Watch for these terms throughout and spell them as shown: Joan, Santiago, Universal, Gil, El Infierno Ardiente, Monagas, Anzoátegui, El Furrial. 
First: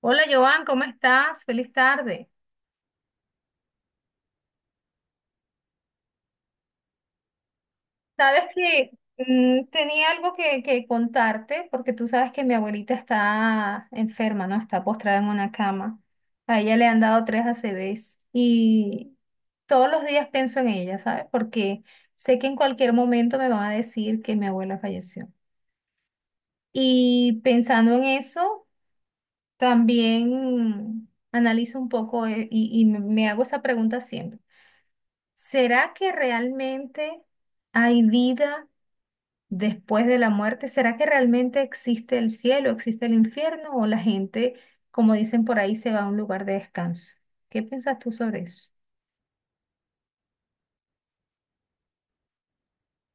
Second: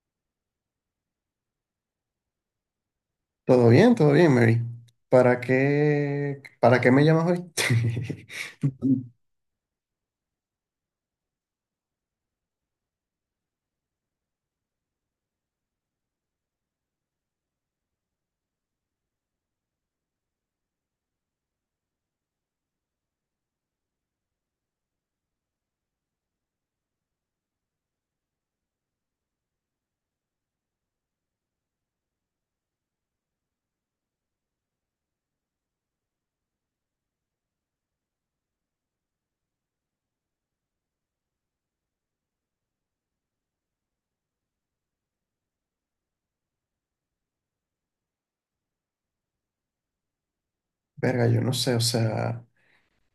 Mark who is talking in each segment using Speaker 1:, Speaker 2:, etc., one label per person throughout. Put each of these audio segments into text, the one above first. Speaker 1: Hola Joan, ¿cómo estás? Feliz tarde.
Speaker 2: Todo bien, Mary. ¿Para qué me llamas hoy?
Speaker 1: Sabes que tenía algo que contarte porque tú sabes que mi abuelita está enferma, ¿no? Está postrada en una cama. A ella le han dado tres A C ACVs y todos los días pienso en ella, ¿sabes? Porque sé que en cualquier momento me van a decir que mi abuela falleció. Y pensando en eso, también analizo un poco, y me hago esa pregunta siempre. ¿Será que realmente hay vida después de la muerte? ¿Será que realmente existe el cielo, existe el infierno o la gente, como dicen por ahí, se va a un lugar de descanso? ¿Qué piensas tú sobre eso?
Speaker 2: Verga, yo no sé, o sea,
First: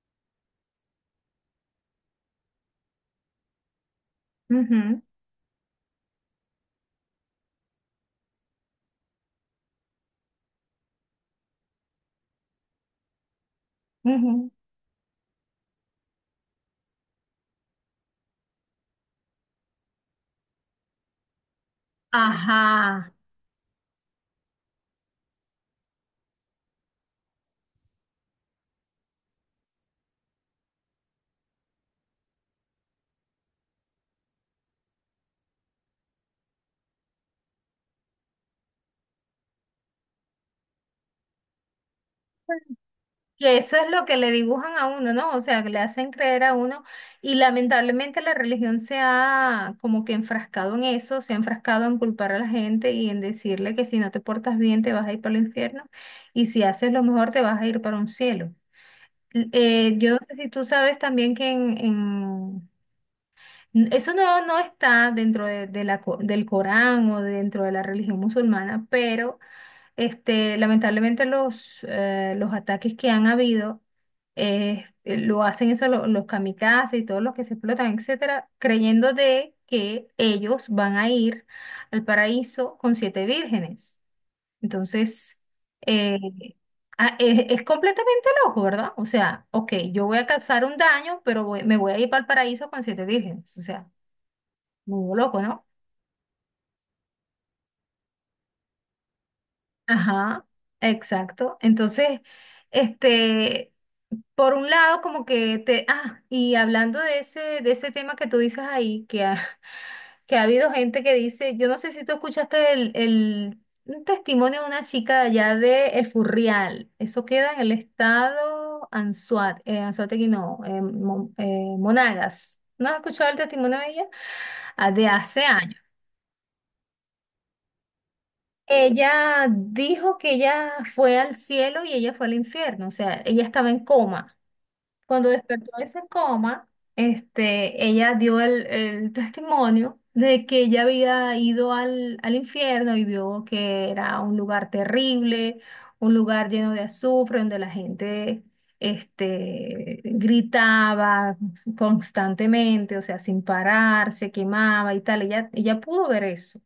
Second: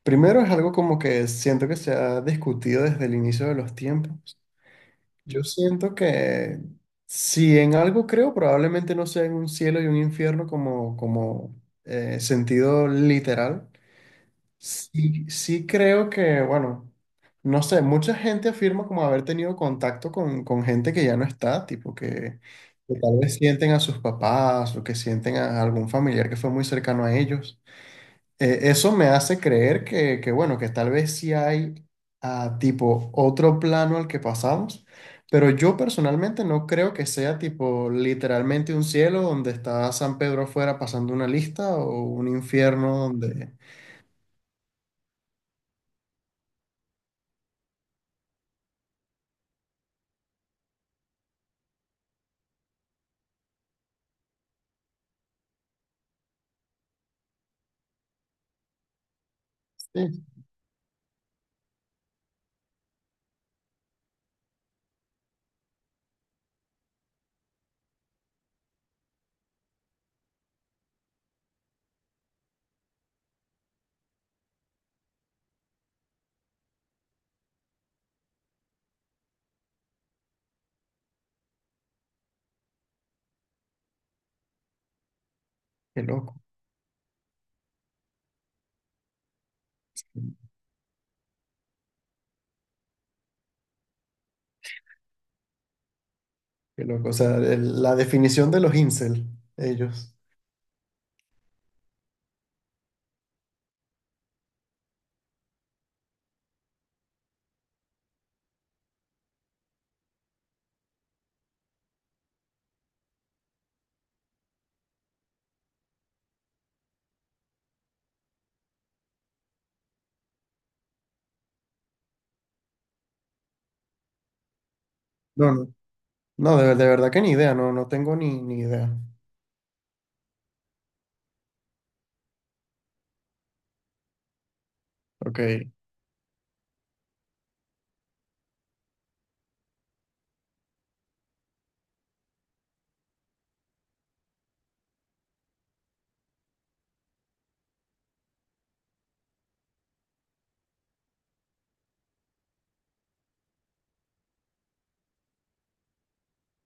Speaker 2: primero es algo como que siento que se ha discutido desde el inicio de los tiempos.
Speaker 1: Ujú,
Speaker 2: Yo siento que si en algo creo, probablemente no sea en un cielo y un infierno como, sentido literal.
Speaker 1: ujú.
Speaker 2: Sí, sí creo que, bueno, no sé, mucha gente afirma como haber tenido contacto con gente que ya no está, tipo que
Speaker 1: Ajá,
Speaker 2: tal vez sienten a sus papás o que sienten a algún familiar que fue muy cercano a ellos. Eso me hace creer que, bueno, que tal vez sí hay tipo otro plano al que pasamos, pero yo personalmente no creo que sea tipo literalmente un cielo donde está San Pedro afuera pasando una lista o un infierno donde.
Speaker 1: que Eso es lo que le dibujan a uno, ¿no? O sea, que le hacen creer a uno. Y lamentablemente la religión se ha como que enfrascado en eso, se ha enfrascado en culpar a la gente y en decirle que si no te portas bien te vas a ir para el infierno, y si haces lo mejor te vas a ir para un cielo. Yo no
Speaker 2: Sí.
Speaker 1: sé si tú sabes también que eso no está dentro del Corán o dentro de la religión musulmana, pero... lamentablemente los ataques que han habido, lo hacen eso, los kamikazes y todos los que se explotan, etcétera, creyendo de que ellos van a ir al paraíso con siete vírgenes. Entonces,
Speaker 2: Qué
Speaker 1: eh,
Speaker 2: loco.
Speaker 1: es completamente loco, ¿verdad? O sea, ok, yo voy a causar un daño, pero me voy a ir para el paraíso con siete vírgenes. O sea, muy loco, ¿no?
Speaker 2: Qué loco. O sea, la definición de los incel, ellos.
Speaker 1: Ajá, exacto. Entonces, este... Por un lado, como que te... Ah, y hablando de ese tema que tú dices ahí, que ha habido gente que dice, yo no sé si tú escuchaste el un testimonio de una chica de allá de El Furrial. Eso queda en el estado Anzuat, Anzoátegui no, Monagas. ¿No has escuchado el testimonio de ella? Ah, de hace
Speaker 2: No, no.
Speaker 1: años.
Speaker 2: No, de verdad que ni idea, no, no tengo ni idea.
Speaker 1: Ella dijo que ella fue al cielo y ella fue al infierno, o sea, ella estaba en coma. Cuando
Speaker 2: Ok,
Speaker 1: despertó de ese coma, ella dio el testimonio de que ella había ido al, al infierno y vio que era un lugar terrible, un lugar lleno de azufre, donde la gente, gritaba constantemente, o sea, sin parar, se quemaba y tal. Ella pudo ver eso,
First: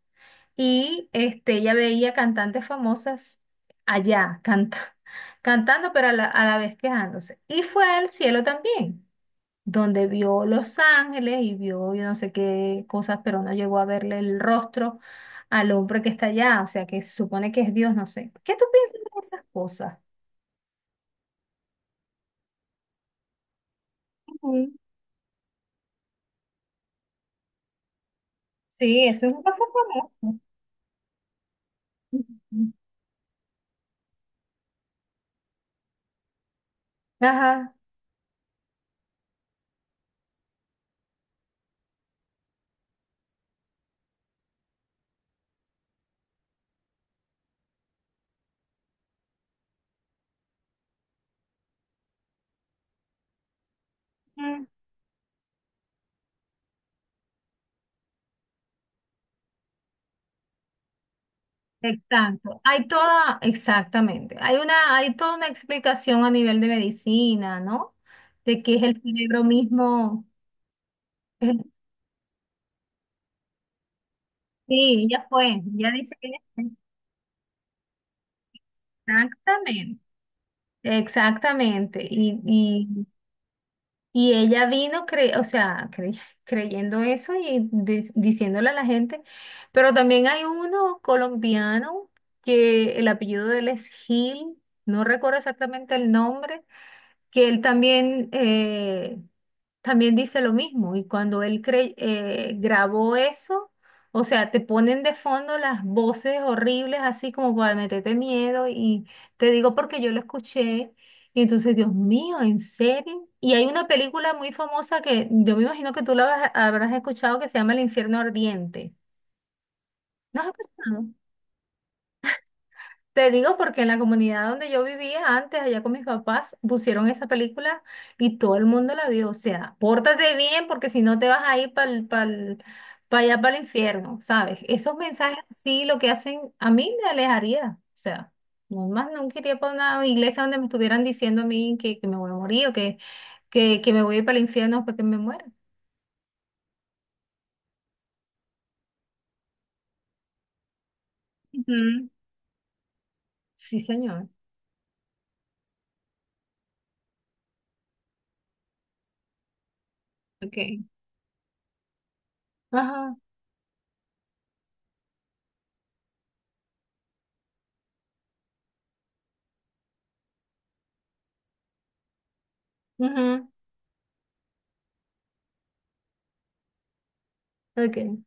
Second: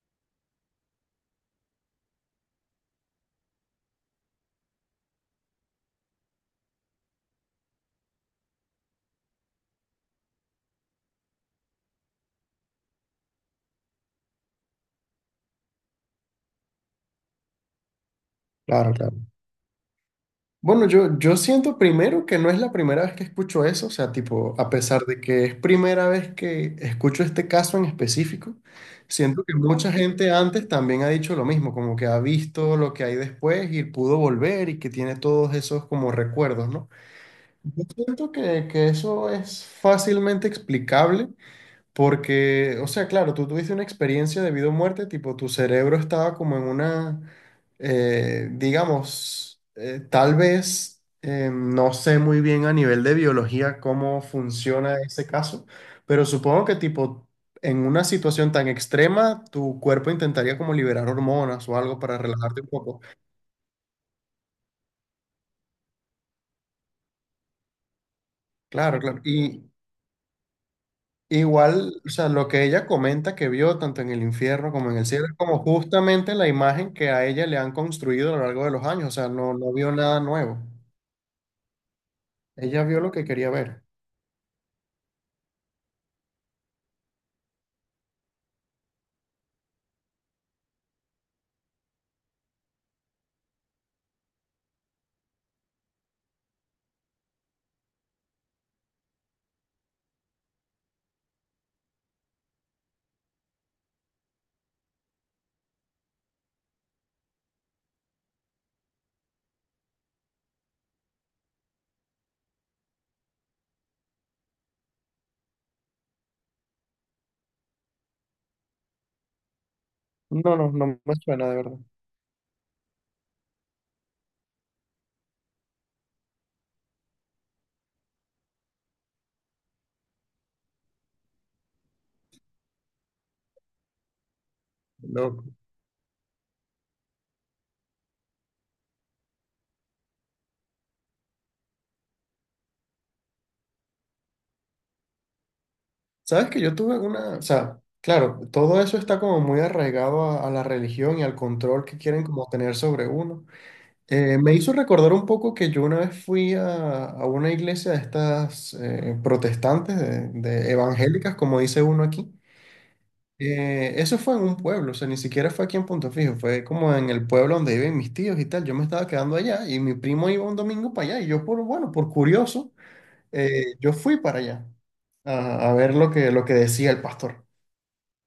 Speaker 1: y ella veía cantantes famosas allá cantando, pero a la vez quejándose. Y fue al cielo también, donde vio Los Ángeles y vio yo no sé qué cosas, pero no llegó a verle el rostro al hombre que está allá, o sea, que se supone que es Dios, no sé. ¿Qué tú
Speaker 2: claro,
Speaker 1: piensas de
Speaker 2: claro.
Speaker 1: esas cosas?
Speaker 2: Bueno, yo siento primero que no es la primera vez que escucho eso, o sea, tipo, a
Speaker 1: Ujú.
Speaker 2: pesar de que es primera vez que escucho este caso en específico,
Speaker 1: Sí, eso es un
Speaker 2: siento que
Speaker 1: caso
Speaker 2: mucha gente
Speaker 1: famoso.
Speaker 2: antes también ha dicho lo mismo, como que ha
Speaker 1: Ujú.
Speaker 2: visto lo que hay después y pudo volver y que tiene todos esos como recuerdos, ¿no?
Speaker 1: Ajá.
Speaker 2: Yo siento que eso es fácilmente explicable. Porque, o sea, claro, tú tuviste una experiencia de vida o muerte, tipo, tu cerebro estaba como en una, digamos, tal vez, no sé muy bien a nivel de biología cómo funciona ese caso, pero supongo que, tipo, en una situación tan extrema, tu cuerpo intentaría como liberar hormonas o algo para
Speaker 1: Exacto,
Speaker 2: relajarte un
Speaker 1: hay
Speaker 2: poco.
Speaker 1: toda, exactamente, hay una, hay toda una explicación a nivel de medicina, ¿no? De que es
Speaker 2: Claro,
Speaker 1: el
Speaker 2: claro.
Speaker 1: cerebro
Speaker 2: Y,
Speaker 1: mismo, es el-
Speaker 2: igual, o sea, lo que ella comenta que vio tanto en el infierno como en el
Speaker 1: sí, ya
Speaker 2: cielo es como
Speaker 1: fue, ya dice que
Speaker 2: justamente la imagen que a ella le han construido a lo largo de los años, o sea, no, no vio
Speaker 1: exactamente,
Speaker 2: nada nuevo.
Speaker 1: exactamente, y,
Speaker 2: Ella vio
Speaker 1: y,
Speaker 2: lo que quería ver.
Speaker 1: y ella vino, o sea, creyendo eso y diciéndole a la gente, pero también hay uno colombiano que el apellido de él es Gil. No recuerdo exactamente el nombre, que él también dice lo mismo. Y cuando él grabó eso, o sea, te ponen de fondo las voces horribles, así como para meterte miedo. Y te digo porque yo lo escuché. Y entonces, Dios mío, ¿en serio? Y hay una película muy famosa que yo me imagino que tú la habrás escuchado, que se llama El Infierno Ardiente. ¿No has
Speaker 2: No, no, no
Speaker 1: escuchado?
Speaker 2: me suena de verdad.
Speaker 1: Te digo porque en la comunidad donde yo vivía antes, allá con mis papás, pusieron esa película y todo el mundo la vio. O sea, pórtate bien porque si no te vas a ir para allá, para el infierno, ¿sabes? Esos mensajes
Speaker 2: Loco.
Speaker 1: sí, lo que hacen a mí, me alejaría. O sea, no más nunca iría para una iglesia donde me estuvieran diciendo a mí que me voy a morir, o que me voy a ir para el infierno porque me muera.
Speaker 2: Sabes que yo tuve una, o sea, claro, todo eso está como muy arraigado a la religión y al control que
Speaker 1: Ujú.
Speaker 2: quieren como tener sobre uno.
Speaker 1: Sí, señor.
Speaker 2: Me hizo recordar un poco que yo una vez fui a una iglesia de estas protestantes, de
Speaker 1: Okay.
Speaker 2: evangélicas, como dice uno aquí.
Speaker 1: Ajá.
Speaker 2: Eso fue en un pueblo, o sea, ni siquiera fue aquí en Punto Fijo, fue como en el pueblo donde viven mis tíos y tal. Yo me estaba quedando allá y mi primo iba un domingo para allá y yo por, bueno, por curioso,
Speaker 1: Ujú.
Speaker 2: yo fui para allá a ver lo que decía el pastor.
Speaker 1: Ok.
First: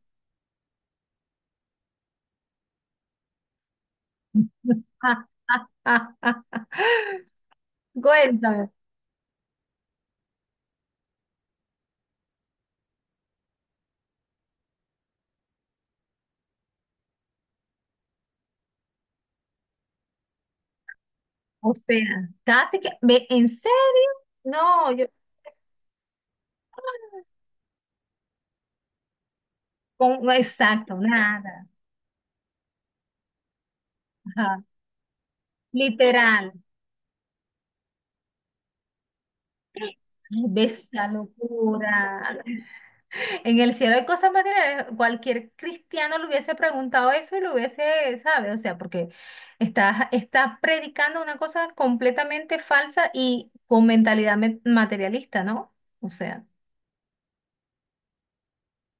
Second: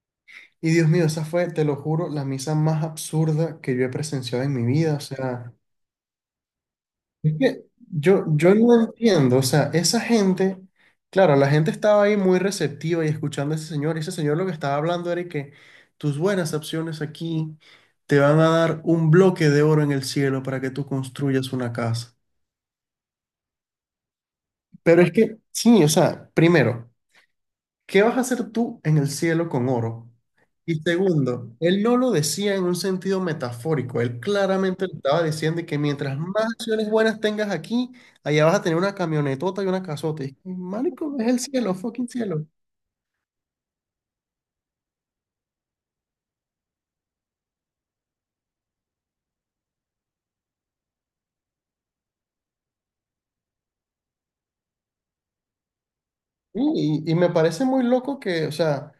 Speaker 2: Y Dios mío, esa fue, te lo juro, la misa más absurda que yo he presenciado en mi vida. O sea, es que yo
Speaker 1: Cuéntame.
Speaker 2: no entiendo, o sea, esa gente, claro, la gente estaba ahí muy receptiva y escuchando a ese señor, y ese señor lo que estaba hablando era que tus buenas acciones aquí te van a dar un bloque de oro en el cielo para que tú construyas una
Speaker 1: O
Speaker 2: casa.
Speaker 1: sea, casi que, ve, ¿en serio? No,
Speaker 2: Pero es que, sí, o sea, primero. ¿Qué vas a hacer tú en el cielo con oro? Y
Speaker 1: exacto,
Speaker 2: segundo,
Speaker 1: nada.
Speaker 2: él no lo decía en un sentido metafórico, él
Speaker 1: Ajá.
Speaker 2: claramente le estaba diciendo que mientras más
Speaker 1: Literal.
Speaker 2: acciones buenas tengas aquí, allá vas a tener una camionetota y una
Speaker 1: Ay,
Speaker 2: casota. Y,
Speaker 1: ¿ves la
Speaker 2: marico, es el cielo, fucking
Speaker 1: locura?
Speaker 2: cielo.
Speaker 1: En el cielo hay cosas materiales. Cualquier cristiano le hubiese preguntado eso y lo hubiese, ¿sabe? O sea, porque está predicando una cosa completamente falsa y con mentalidad materialista, ¿no? O sea.
Speaker 2: Sí, y me parece muy loco que, o sea,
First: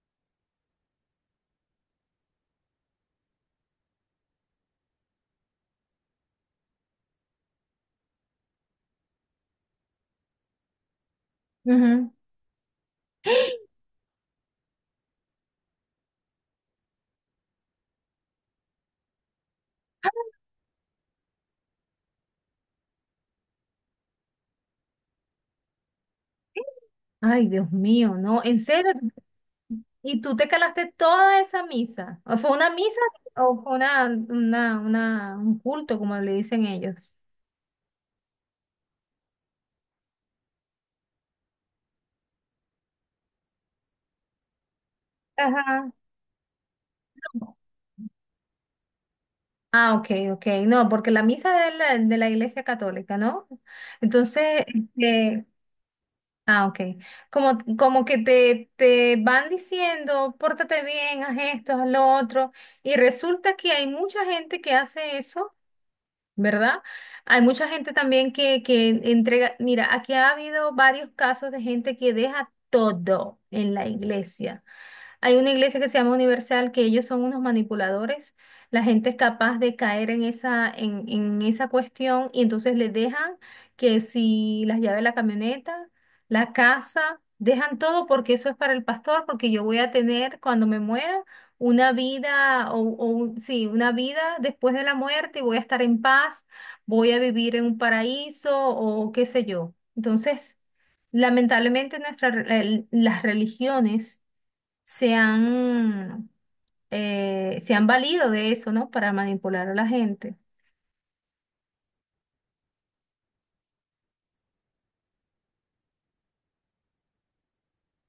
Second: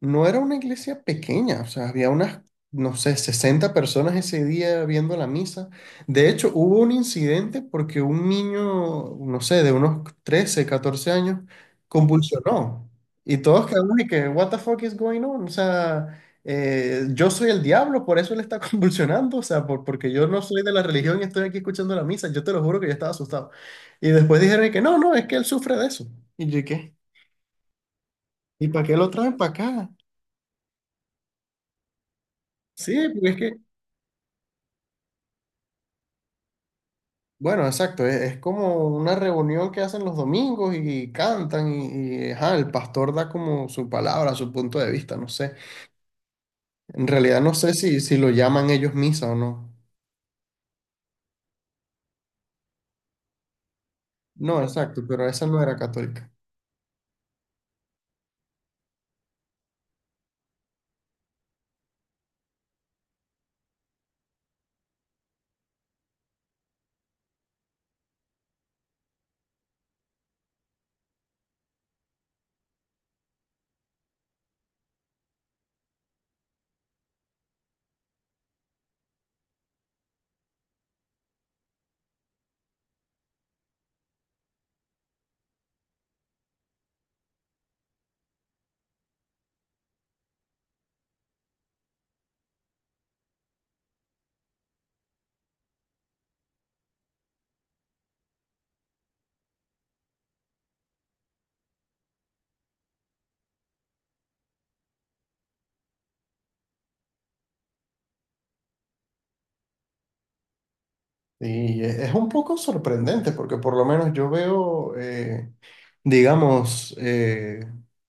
Speaker 2: no era una iglesia pequeña, o sea, había unas, no sé, 60 personas ese día viendo la misa. De hecho, hubo un incidente porque un niño, no sé, de unos 13 14 años,
Speaker 1: Ujú.
Speaker 2: convulsionó. Y todos quedamos de que, what the fuck is going on? O sea, yo soy el diablo, por eso él está convulsionando, o sea, porque yo no soy de la religión y estoy aquí escuchando la misa. Yo te lo juro que yo estaba asustado. Y después dijeron de que no, no, es que él sufre de eso. Y yo, ¿qué?
Speaker 1: Ay, Dios mío, no, en
Speaker 2: ¿Y para
Speaker 1: serio,
Speaker 2: qué lo traen para acá?
Speaker 1: ¿y tú te calaste toda esa misa? ¿O fue una
Speaker 2: Sí,
Speaker 1: misa
Speaker 2: porque es que,
Speaker 1: o fue un culto, como le dicen ellos?
Speaker 2: bueno, exacto, es como una reunión que hacen los domingos y, cantan y, ajá, el pastor da como su palabra, su punto de vista, no sé.
Speaker 1: Ajá.
Speaker 2: En realidad no sé si lo llaman ellos misa o no.
Speaker 1: Ah, ok, ok. No, porque la misa es de la Iglesia Católica, ¿no? Entonces,
Speaker 2: No, exacto, pero esa no era católica.
Speaker 1: ok. Como, como que te van diciendo, pórtate bien, haz esto, haz lo otro. Y resulta que hay mucha gente que hace eso, ¿verdad? Hay mucha gente también que, entrega, mira, aquí ha habido varios casos de gente que deja todo en la iglesia. Hay una iglesia que se llama Universal, que ellos son unos manipuladores. La gente es capaz de caer en esa cuestión, y entonces les dejan que si las llaves de la camioneta, la casa, dejan todo porque eso es para el pastor, porque yo voy a tener, cuando me muera, una vida sí, una vida después de la muerte, y voy a estar en paz, voy a vivir en un paraíso o qué sé yo. Entonces, lamentablemente nuestras las religiones se han, se han valido de eso, ¿no? Para manipular a la gente.
Speaker 2: Y es un poco sorprendente porque por lo menos yo veo, digamos,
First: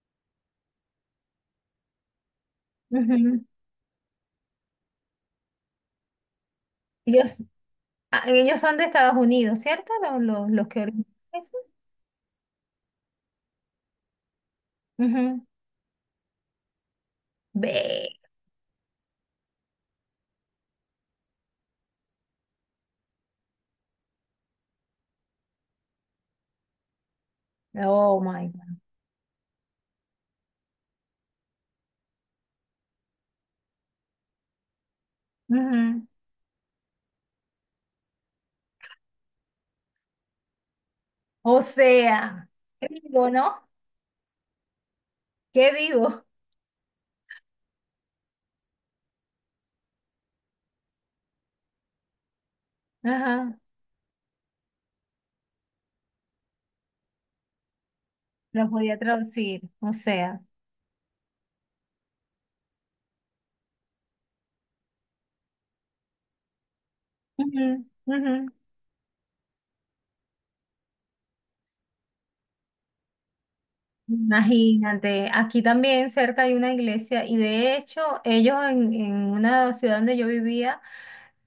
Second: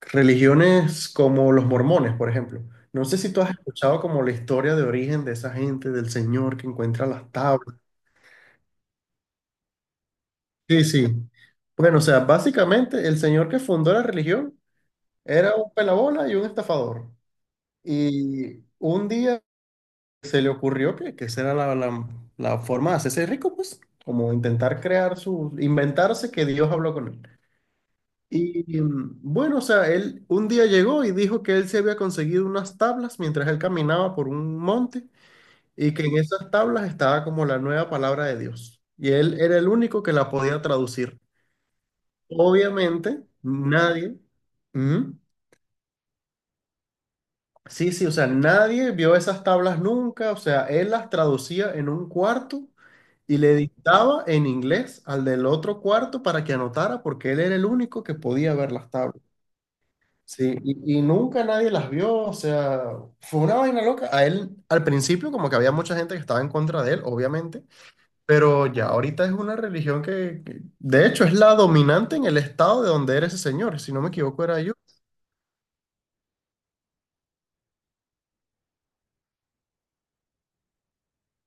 Speaker 2: religiones como los mormones, por ejemplo. No sé si
Speaker 1: Ujú.
Speaker 2: tú has escuchado como la historia de origen de esa gente, del Señor que encuentra las
Speaker 1: Ellos,
Speaker 2: tablas.
Speaker 1: ellos son de Estados Unidos, ¿cierto? Los que
Speaker 2: Sí, sí.
Speaker 1: organizan eso.
Speaker 2: Bueno, o sea, básicamente el señor que fundó la religión
Speaker 1: Ujú.
Speaker 2: era un pelabola y un estafador.
Speaker 1: Ve.
Speaker 2: Y un día se le ocurrió que esa era la forma de hacerse rico, pues, como intentar crear su, inventarse que Dios habló con él.
Speaker 1: Oh my God.
Speaker 2: Y bueno, o sea, él un día llegó y dijo que él se había conseguido unas tablas mientras él caminaba por un monte y que
Speaker 1: Ujú.
Speaker 2: en esas tablas estaba como la nueva palabra de Dios. Y él era el único que la podía traducir.
Speaker 1: O sea, qué
Speaker 2: Obviamente,
Speaker 1: vivo, ¿no?
Speaker 2: nadie, ujú.
Speaker 1: Qué vivo.
Speaker 2: Sí, sí, o sea, nadie vio esas tablas nunca, o sea, él las traducía en un cuarto y le
Speaker 1: Ajá.
Speaker 2: dictaba en inglés al del otro cuarto para que anotara porque él era el único que podía
Speaker 1: Los
Speaker 2: ver las
Speaker 1: podía
Speaker 2: tablas.
Speaker 1: traducir. O sea.
Speaker 2: Sí, y nunca nadie las vio, o sea, fue una vaina loca. A él, al principio, como que había mucha gente que estaba en contra de él, obviamente,
Speaker 1: Ujú, ujú.
Speaker 2: pero ya ahorita es una religión que, de hecho, es la dominante en el estado de donde era ese señor, si no me equivoco, era yo.
Speaker 1: Imagínate, aquí también cerca hay una iglesia, y de hecho ellos, en una ciudad donde yo vivía,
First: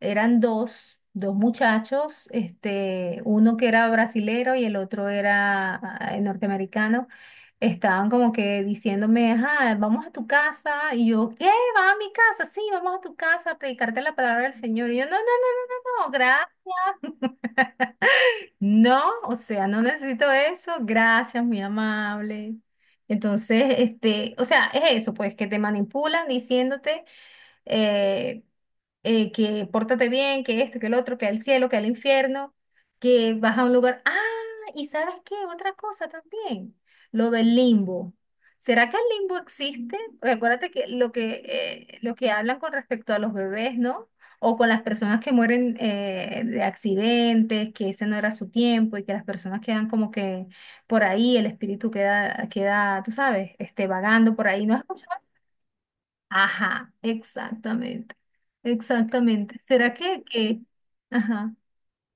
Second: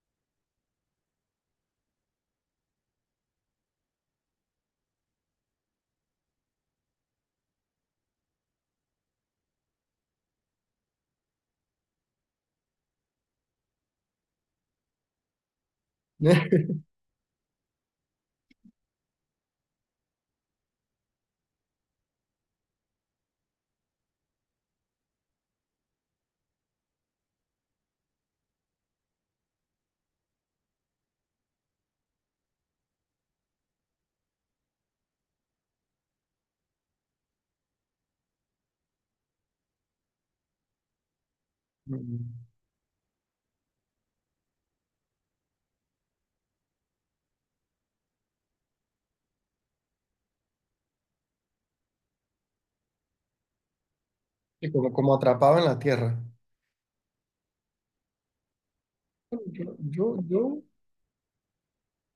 Speaker 1: eran dos muchachos, uno que era brasilero y el otro era norteamericano. Estaban como que diciéndome, ajá, vamos a tu casa. Y yo, ¿qué? ¿Vas a mi casa? Sí, vamos a tu casa a predicarte la palabra del Señor. Y yo, no, no, no, no, gracias. No, o sea, no necesito eso. Gracias, muy amable. Entonces, o sea, es eso, pues, que te manipulan diciéndote, eh, que pórtate bien, que esto, que el otro, que el cielo, que el infierno, que vas a un lugar. Ah, ¿y sabes qué? Otra cosa también, lo del limbo. ¿Será que el limbo existe? Porque acuérdate que lo que hablan con respecto a los bebés, ¿no? O con las personas que mueren, de accidentes, que ese no era su tiempo, y que las personas quedan como que por ahí, el espíritu queda, queda, tú sabes, vagando por ahí.
Speaker 2: Y
Speaker 1: ¿No has
Speaker 2: como
Speaker 1: escuchado?
Speaker 2: atrapado en la tierra.
Speaker 1: Ajá, exactamente, exactamente.
Speaker 2: Yo,
Speaker 1: ¿Será
Speaker 2: yo, yo,
Speaker 1: ajá,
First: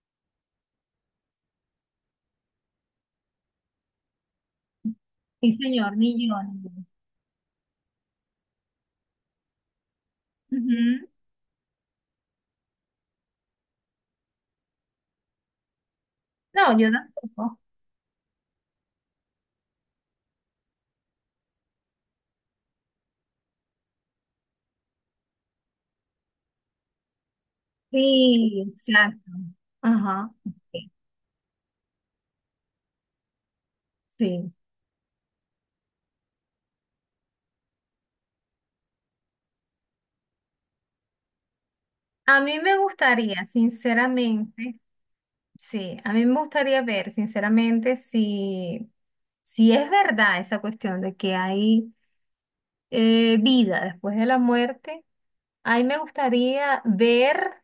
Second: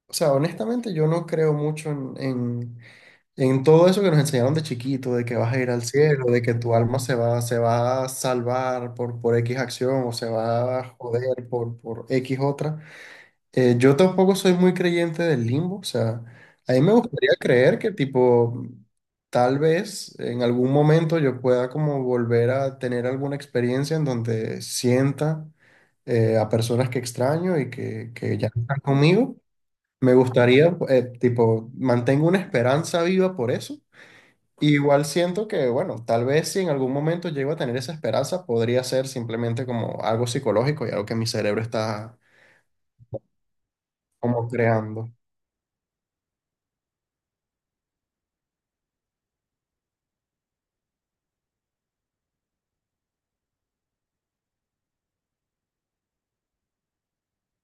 Speaker 2: o sea, honestamente, yo no creo mucho en todo eso que nos enseñaron de chiquito, de que
Speaker 1: sí
Speaker 2: vas a ir al
Speaker 1: señor,
Speaker 2: cielo,
Speaker 1: ni yo.
Speaker 2: de que
Speaker 1: Ni yo.
Speaker 2: tu alma se va a salvar por X acción o se va a
Speaker 1: Ujú.
Speaker 2: joder por X otra. Yo tampoco soy muy creyente del limbo, o sea, a
Speaker 1: No,
Speaker 2: mí
Speaker 1: yo
Speaker 2: me gustaría
Speaker 1: tampoco.
Speaker 2: creer que tipo, tal vez en algún momento yo pueda como volver a tener alguna experiencia en donde sienta a personas que extraño y que ya no
Speaker 1: Sí,
Speaker 2: están
Speaker 1: exacto.
Speaker 2: conmigo. Me
Speaker 1: Ajá,
Speaker 2: gustaría,
Speaker 1: ok,
Speaker 2: tipo, mantengo una esperanza viva por eso.
Speaker 1: sí.
Speaker 2: Igual siento que, bueno, tal vez si en algún momento llego a tener esa esperanza, podría ser simplemente como algo psicológico y algo que mi cerebro está
Speaker 1: A mí me gustaría,
Speaker 2: como
Speaker 1: sinceramente,
Speaker 2: creando.
Speaker 1: sí, a mí me gustaría ver, sinceramente, si es verdad esa cuestión de que hay, vida después de la muerte. A mí me gustaría ver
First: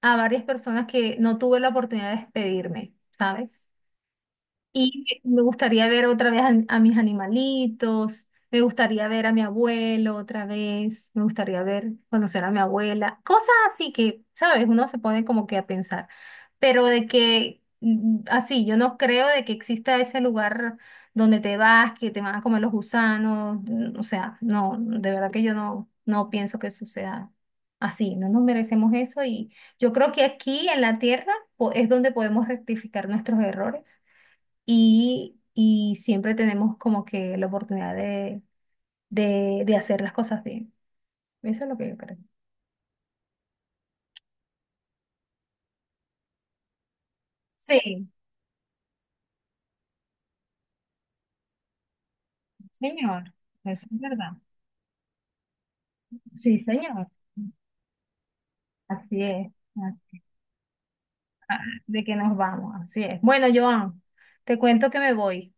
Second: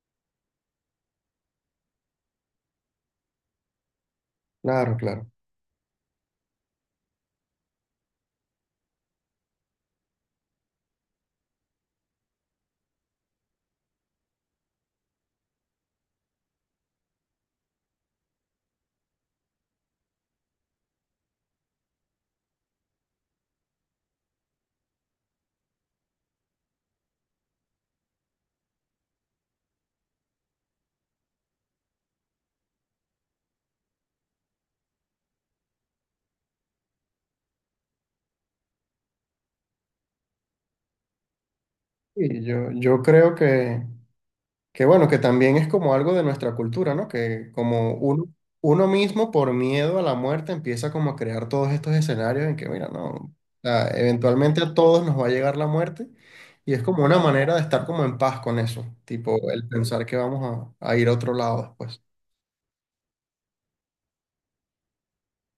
Speaker 1: a varias personas que no tuve la oportunidad de despedirme, ¿sabes?
Speaker 2: Claro,
Speaker 1: Y
Speaker 2: claro.
Speaker 1: me gustaría ver otra vez a, mis animalitos, me gustaría ver a mi abuelo otra vez, me gustaría ver, conocer a mi abuela, cosas así que, ¿sabes? Uno se pone como que a pensar, pero de que así, yo no creo de que exista ese lugar donde te vas, que te van a comer los gusanos. O sea, no, de verdad que yo no pienso que eso sea así. No nos merecemos eso, y yo creo que aquí en la tierra es donde podemos rectificar nuestros errores, y, siempre tenemos como que la oportunidad de hacer las cosas bien. Eso es lo que yo creo.
Speaker 2: Y yo creo que, bueno, que también es como algo de nuestra cultura, ¿no? Que como
Speaker 1: Sí,
Speaker 2: uno mismo por miedo a la muerte empieza como a crear todos estos escenarios en que, mira, no,
Speaker 1: señor,
Speaker 2: o
Speaker 1: eso
Speaker 2: sea,
Speaker 1: es verdad.
Speaker 2: eventualmente a todos nos va a llegar la muerte
Speaker 1: Sí,
Speaker 2: y es como
Speaker 1: señor.
Speaker 2: una manera de estar como en paz con eso,
Speaker 1: Así
Speaker 2: tipo
Speaker 1: es.
Speaker 2: el
Speaker 1: Así
Speaker 2: pensar que
Speaker 1: es.
Speaker 2: vamos a ir a otro
Speaker 1: Ah,
Speaker 2: lado después.
Speaker 1: de que nos vamos, así es. Bueno, Joan, te cuento que me voy,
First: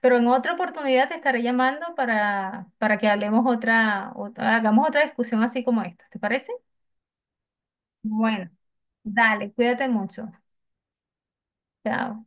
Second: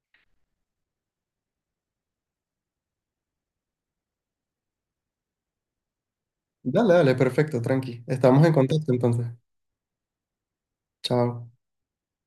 Speaker 1: pero en otra oportunidad te estaré llamando para que hablemos hagamos otra discusión así como esta. ¿Te parece?
Speaker 2: Dale, dale, perfecto, tranqui. Estamos
Speaker 1: Bueno,
Speaker 2: en contacto entonces.
Speaker 1: dale, cuídate mucho.
Speaker 2: Chao.
Speaker 1: Chao.